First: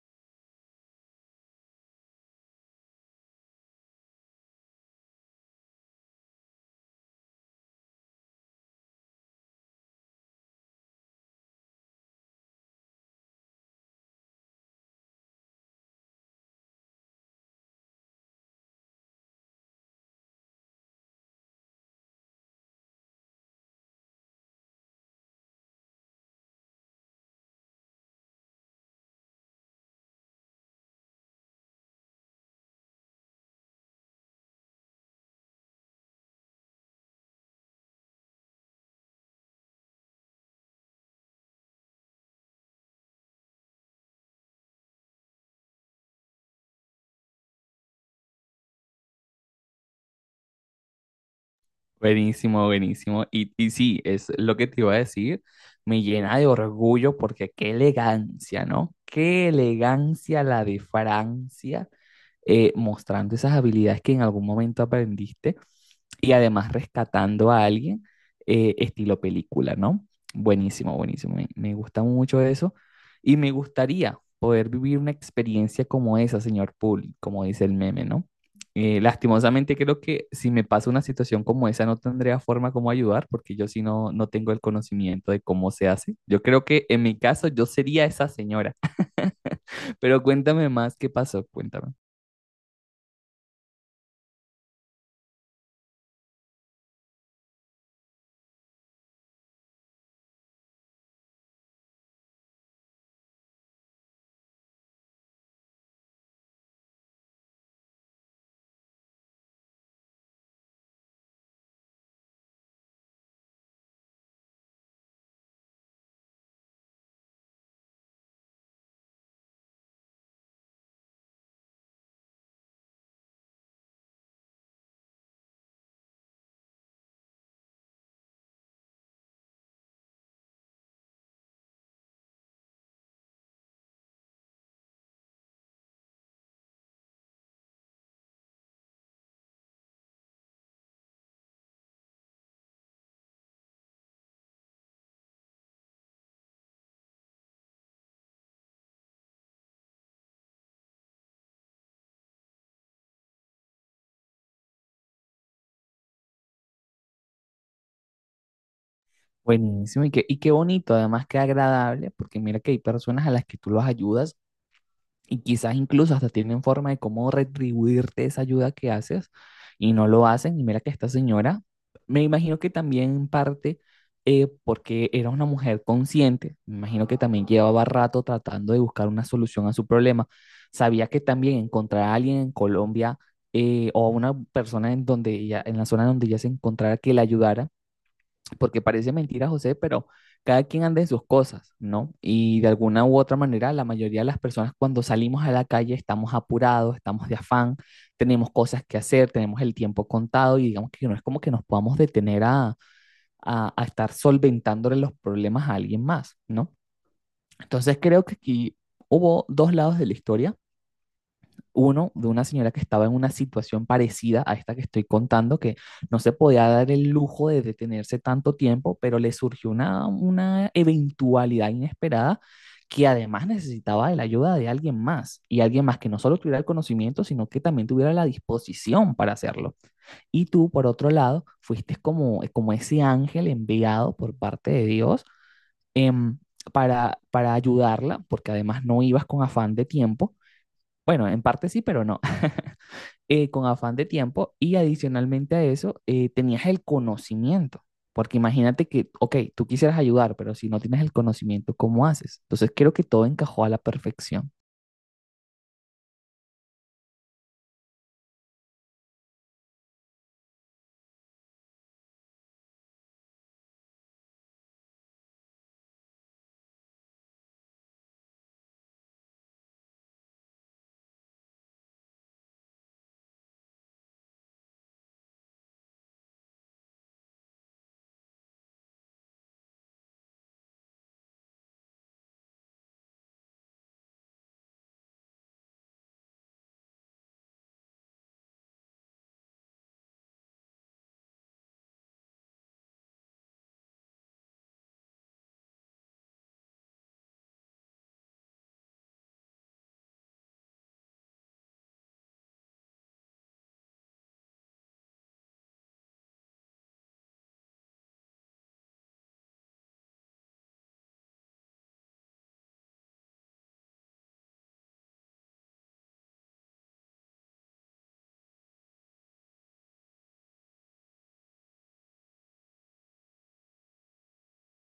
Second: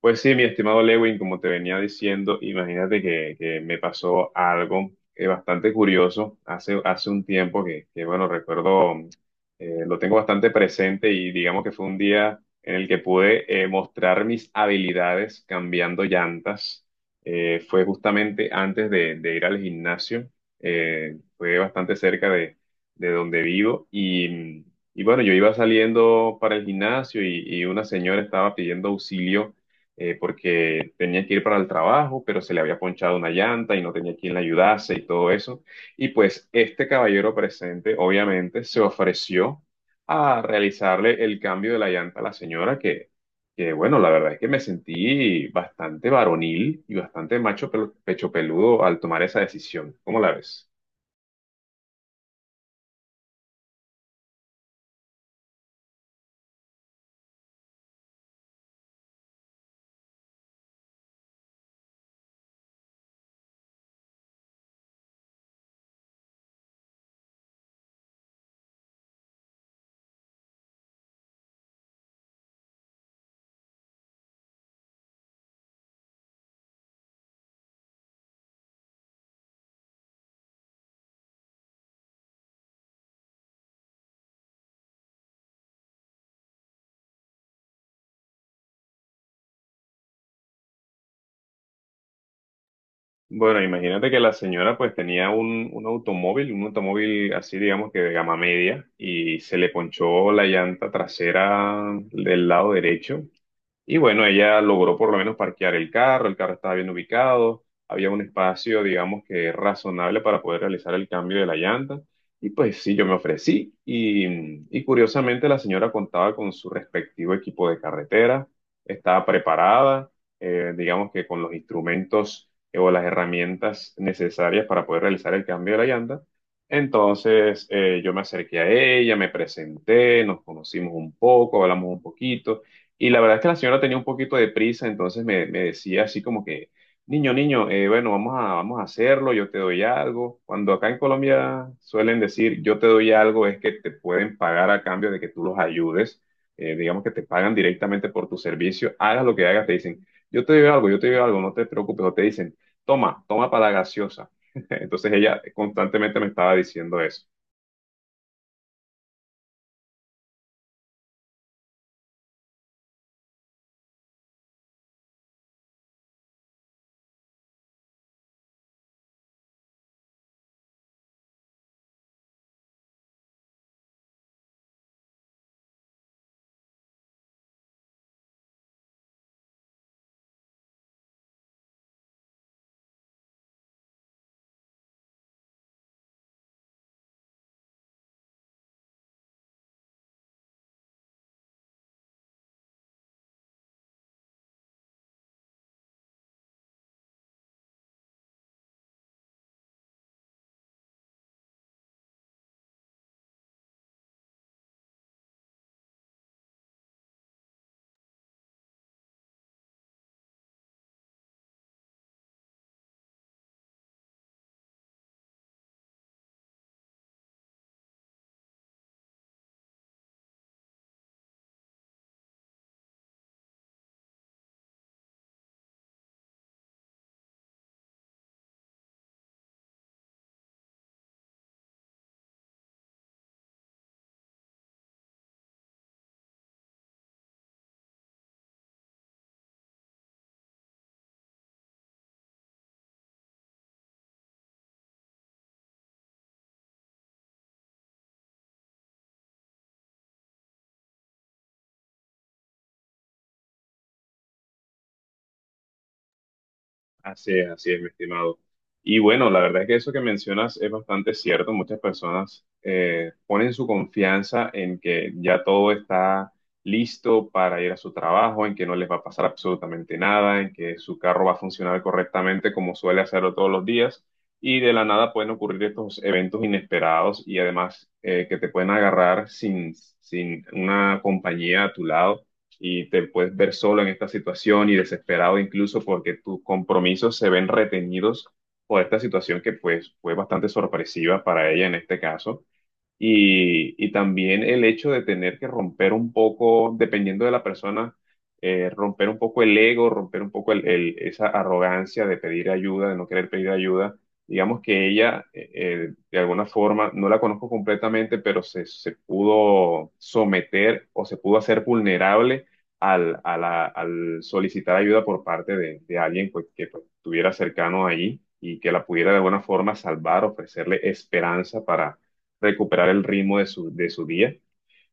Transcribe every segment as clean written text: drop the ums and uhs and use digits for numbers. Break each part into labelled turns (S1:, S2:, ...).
S1: Pues sí, mi estimado Lewin, como te venía diciendo, imagínate que me pasó algo bastante curioso hace un tiempo bueno, recuerdo, lo tengo bastante presente y digamos que fue un día en el que pude mostrar mis habilidades cambiando llantas. Fue justamente antes de ir al gimnasio, fue bastante cerca de donde vivo y y bueno, yo iba saliendo para el gimnasio y una señora estaba pidiendo auxilio porque tenía que ir para el trabajo, pero se le había ponchado una llanta y no tenía quien le ayudase y todo eso. Y pues este caballero presente, obviamente, se ofreció a realizarle el cambio de la llanta a la señora, que bueno, la verdad es que me sentí bastante varonil y bastante macho pecho peludo al tomar esa decisión. ¿Cómo la ves?
S2: Buenísimo, buenísimo. Y sí, es lo que te iba a decir. Me llena de orgullo porque qué elegancia, ¿no? Qué elegancia la de Francia, mostrando esas habilidades que en algún momento aprendiste y además rescatando a alguien, estilo película, ¿no? Buenísimo, buenísimo. Me gusta mucho eso y me gustaría poder vivir una experiencia como esa, señor Poole, como dice el meme, ¿no? Lastimosamente creo que si me pasa una situación como esa no tendría forma como ayudar porque yo sí no, no tengo el conocimiento de cómo se hace. Yo creo que en mi caso yo sería esa señora, pero cuéntame más qué pasó, cuéntame.
S1: Bueno, imagínate que la señora pues tenía un automóvil, un automóvil así digamos que de gama media y se le ponchó la llanta trasera del lado derecho y bueno, ella logró por lo menos parquear el carro estaba bien ubicado, había un espacio, digamos que razonable para poder realizar el cambio de la llanta. Y pues sí, yo me ofrecí y y curiosamente la señora contaba con su respectivo equipo de carretera, estaba preparada, digamos que con los instrumentos o las herramientas necesarias para poder realizar el cambio de la llanta. Entonces yo me acerqué a ella, me presenté, nos conocimos un poco, hablamos un poquito. Y la verdad es que la señora tenía un poquito de prisa, entonces me decía así como que, niño, niño, bueno, vamos a hacerlo, yo te doy algo. Cuando acá en Colombia suelen decir, yo te doy algo, es que te pueden pagar a cambio de que tú los ayudes. Digamos que te pagan directamente por tu servicio, hagas lo que hagas, te dicen, yo te doy algo, yo te doy algo, no te preocupes, o te dicen, toma, toma para la gaseosa. Entonces ella constantemente me estaba diciendo eso.
S2: Buenísimo, y qué bonito, además qué agradable, porque mira que hay personas a las que tú los ayudas y quizás incluso hasta tienen forma de cómo retribuirte esa ayuda que haces y no lo hacen. Y mira que esta señora, me imagino que también en parte, porque era una mujer consciente, me imagino que también llevaba rato tratando de buscar una solución a su problema. Sabía que también encontrar a alguien en Colombia, o a una persona en donde ella, en la zona donde ella se encontrara que la ayudara, porque parece mentira, José, pero cada quien anda en sus cosas, ¿no? Y de alguna u otra manera, la mayoría de las personas cuando salimos a la calle estamos apurados, estamos de afán, tenemos cosas que hacer, tenemos el tiempo contado y digamos que no es como que nos podamos detener a estar solventándole los problemas a alguien más, ¿no? Entonces creo que aquí hubo dos lados de la historia, uno de una señora que estaba en una situación parecida a esta que estoy contando, que no se podía dar el lujo de detenerse tanto tiempo, pero le surgió una eventualidad inesperada que además necesitaba de la ayuda de alguien más, y alguien más que no solo tuviera el conocimiento, sino que también tuviera la disposición para hacerlo. Y tú, por otro lado, fuiste como, como ese ángel enviado por parte de Dios, em, para ayudarla, porque además no ibas con afán de tiempo. Bueno, en parte sí, pero no, con afán de tiempo y adicionalmente a eso, tenías el conocimiento, porque imagínate que, ok, tú quisieras ayudar, pero si no tienes el conocimiento, ¿cómo haces? Entonces creo que todo encajó a la perfección.
S1: Así es, mi estimado. Y bueno, la verdad es que eso que mencionas es bastante cierto. Muchas personas ponen su confianza en que ya todo está listo para ir a su trabajo, en que no les va a pasar absolutamente nada, en que su carro va a funcionar correctamente como suele hacerlo todos los días. Y de la nada pueden ocurrir estos eventos inesperados y además que te pueden agarrar sin una compañía a tu lado y te puedes ver solo en esta situación y desesperado incluso porque tus compromisos se ven retenidos por esta situación que pues fue bastante sorpresiva para ella en este caso. Y también el hecho de tener que romper un poco, dependiendo de la persona, romper un poco el ego, romper un poco esa arrogancia de pedir ayuda, de no querer pedir ayuda. Digamos que ella, de alguna forma, no la conozco completamente, pero se pudo someter o se pudo hacer vulnerable al solicitar ayuda por parte de alguien pues, que pues, estuviera cercano allí y que la pudiera de alguna forma salvar, ofrecerle esperanza recuperar el ritmo de su día.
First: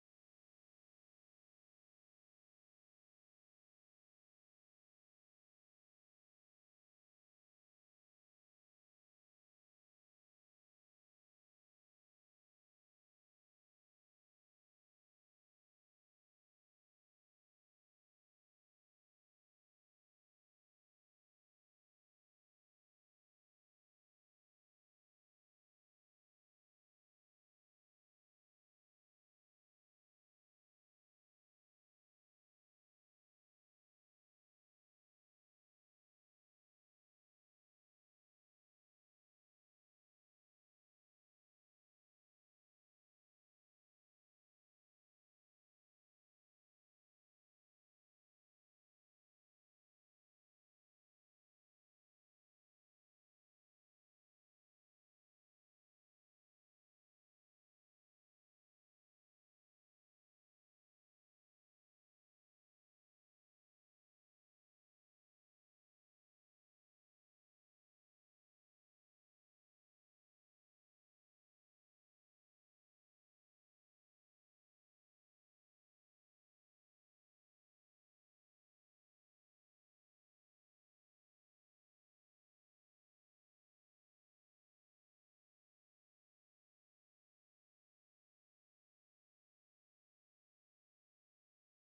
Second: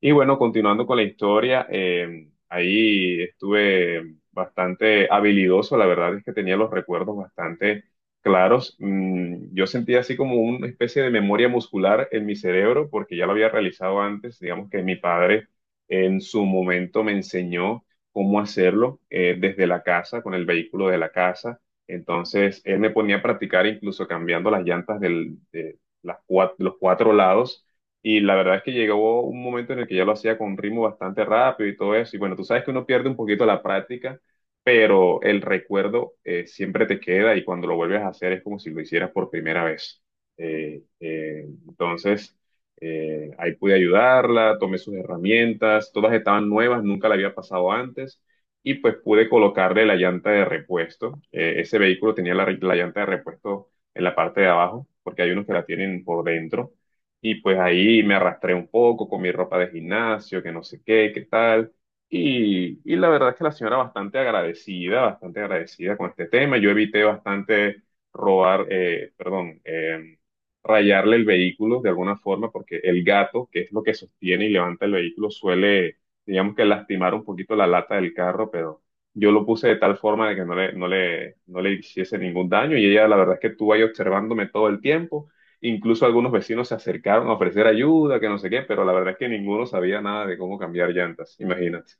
S1: Y bueno, continuando con la historia, ahí estuve bastante habilidoso, la verdad es que tenía los recuerdos bastante claros. Mm, yo sentía así como una especie de memoria muscular en mi cerebro, porque ya lo había realizado antes, digamos que mi padre en su momento me enseñó cómo hacerlo desde la casa, con el vehículo de la casa. Entonces, él me ponía a practicar incluso cambiando las llantas de las los cuatro lados y la verdad es que llegó un momento en el que ya lo hacía con ritmo bastante rápido y todo eso. Y bueno, tú sabes que uno pierde un poquito la práctica, pero el recuerdo siempre te queda y cuando lo vuelves a hacer es como si lo hicieras por primera vez. Entonces, ahí pude ayudarla, tomé sus herramientas, todas estaban nuevas, nunca la había pasado antes. Y pues pude colocarle la llanta de repuesto. Ese vehículo tenía la llanta de repuesto en la parte de abajo, porque hay unos que la tienen por dentro y pues ahí me arrastré un poco con mi ropa de gimnasio, que no sé qué, qué tal. Y la verdad es que la señora bastante agradecida con este tema. Yo evité bastante perdón, rayarle el vehículo de alguna forma, porque el gato, que es lo que sostiene y levanta el vehículo, suele, digamos que lastimar un poquito la lata del carro, pero yo lo puse de tal forma de que no le hiciese ningún daño. Y ella, la verdad es que estuvo ahí observándome todo el tiempo. Incluso algunos vecinos se acercaron a ofrecer ayuda, que no sé qué, pero la verdad es que ninguno sabía nada de cómo cambiar llantas, imagínate.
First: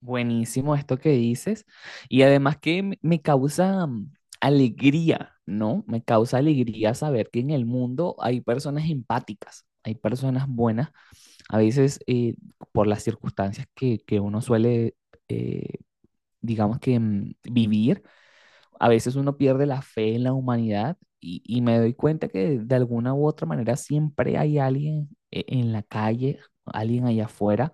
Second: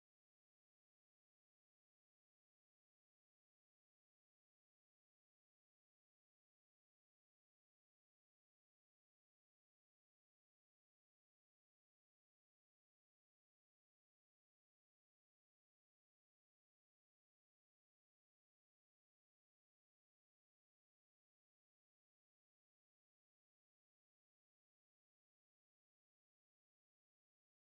S2: Buenísimo esto que dices. Y además que me causa alegría, ¿no? Me causa alegría saber que en el mundo hay personas empáticas, hay personas buenas. A veces, por las circunstancias que uno suele, eh, digamos que vivir, a veces uno pierde la fe en la humanidad y me doy cuenta que de alguna u otra manera siempre hay alguien, en la calle, alguien allá afuera,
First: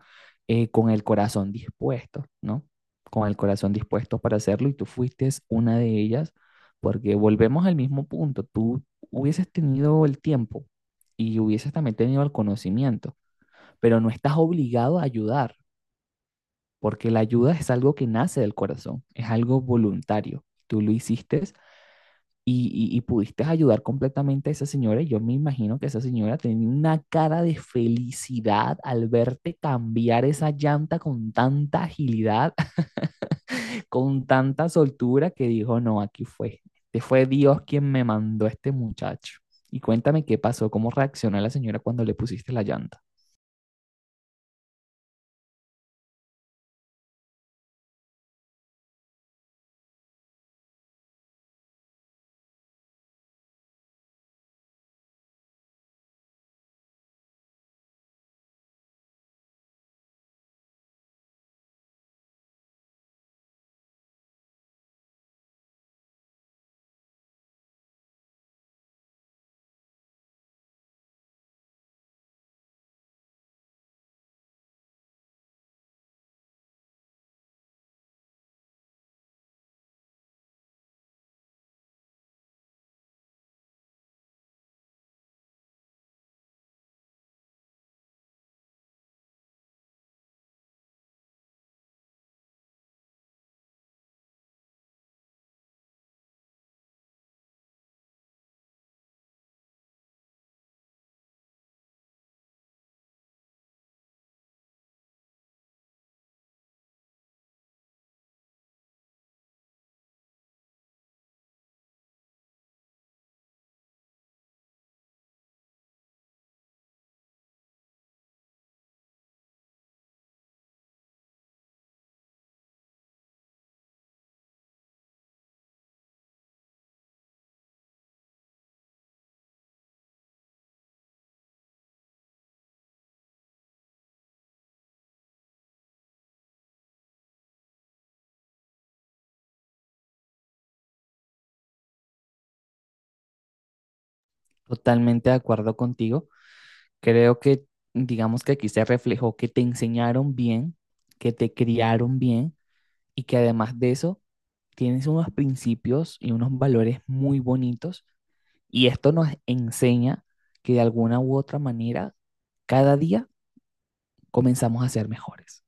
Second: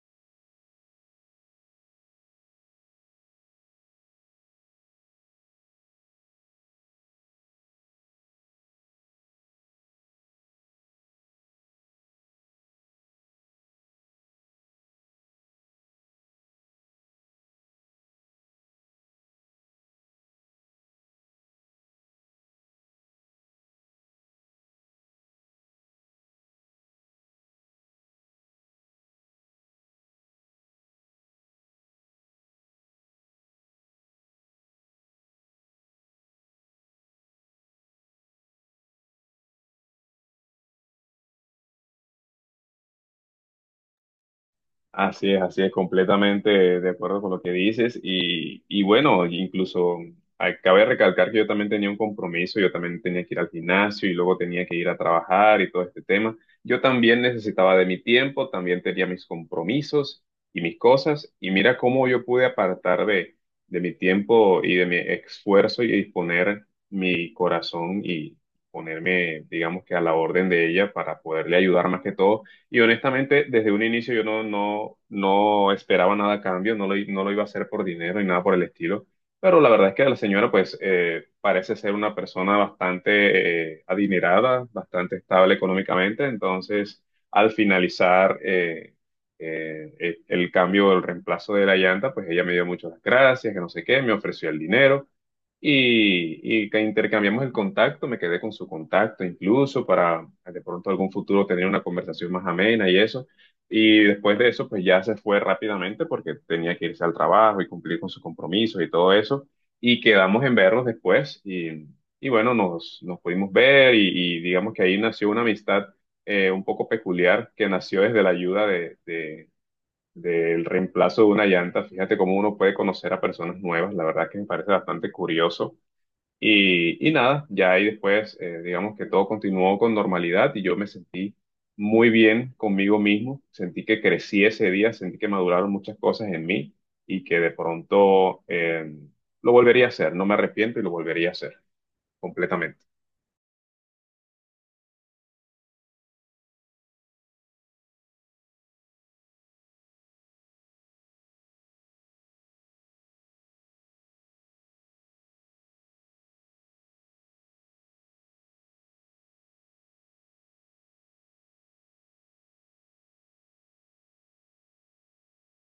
S2: con el corazón dispuesto, ¿no? Con el corazón dispuesto para hacerlo y tú fuiste una de ellas, porque volvemos al mismo punto, tú hubieses tenido el tiempo y hubieses también tenido el conocimiento, pero no estás obligado a ayudar, porque la ayuda es algo que nace del corazón, es algo voluntario. Tú lo hiciste y pudiste ayudar completamente a esa señora. Y yo me imagino que esa señora tenía una cara de felicidad al verte cambiar esa llanta con tanta agilidad, con tanta soltura, que dijo, no, aquí fue. Este fue Dios quien me mandó a este muchacho. Y cuéntame qué pasó, cómo reaccionó la señora cuando le pusiste la llanta.
S1: Así es, completamente de acuerdo con lo que dices. Y bueno, incluso cabe recalcar que yo también tenía un compromiso, yo también tenía que ir al gimnasio y luego tenía que ir a trabajar y todo este tema. Yo también necesitaba de mi tiempo, también tenía mis compromisos y mis cosas. Y mira cómo yo pude apartar de mi tiempo y de mi esfuerzo y poner mi corazón y ponerme, digamos que a la orden de ella para poderle ayudar más que todo y honestamente, desde un inicio yo no esperaba nada a cambio, no lo iba a hacer por dinero y nada por el estilo. Pero la verdad es que la señora, pues, parece ser una persona bastante adinerada, bastante estable económicamente. Entonces, al finalizar el cambio, el reemplazo de la llanta, pues ella me dio muchas gracias, que no sé qué, me ofreció el dinero y que intercambiamos el contacto, me quedé con su contacto incluso para de pronto algún futuro tener una conversación más amena y eso. Y después de eso, pues ya se fue rápidamente porque tenía que irse al trabajo y cumplir con sus compromisos y todo eso. Y quedamos en vernos después y bueno, nos pudimos ver y digamos que ahí nació una amistad un poco peculiar que nació desde la ayuda del reemplazo de una llanta. Fíjate cómo uno puede conocer a personas nuevas, la verdad que me parece bastante curioso. Nada, ya ahí después, digamos que todo continuó con normalidad y yo me sentí muy bien conmigo mismo, sentí que crecí ese día, sentí que maduraron muchas cosas en mí y que de pronto lo volvería a hacer, no me arrepiento y lo volvería a hacer completamente.
S2: Totalmente de acuerdo contigo. Creo que, digamos que aquí se reflejó que te enseñaron bien, que te criaron bien y que además de eso tienes unos principios y unos valores muy bonitos y esto nos enseña que de alguna u otra manera cada día comenzamos a ser mejores.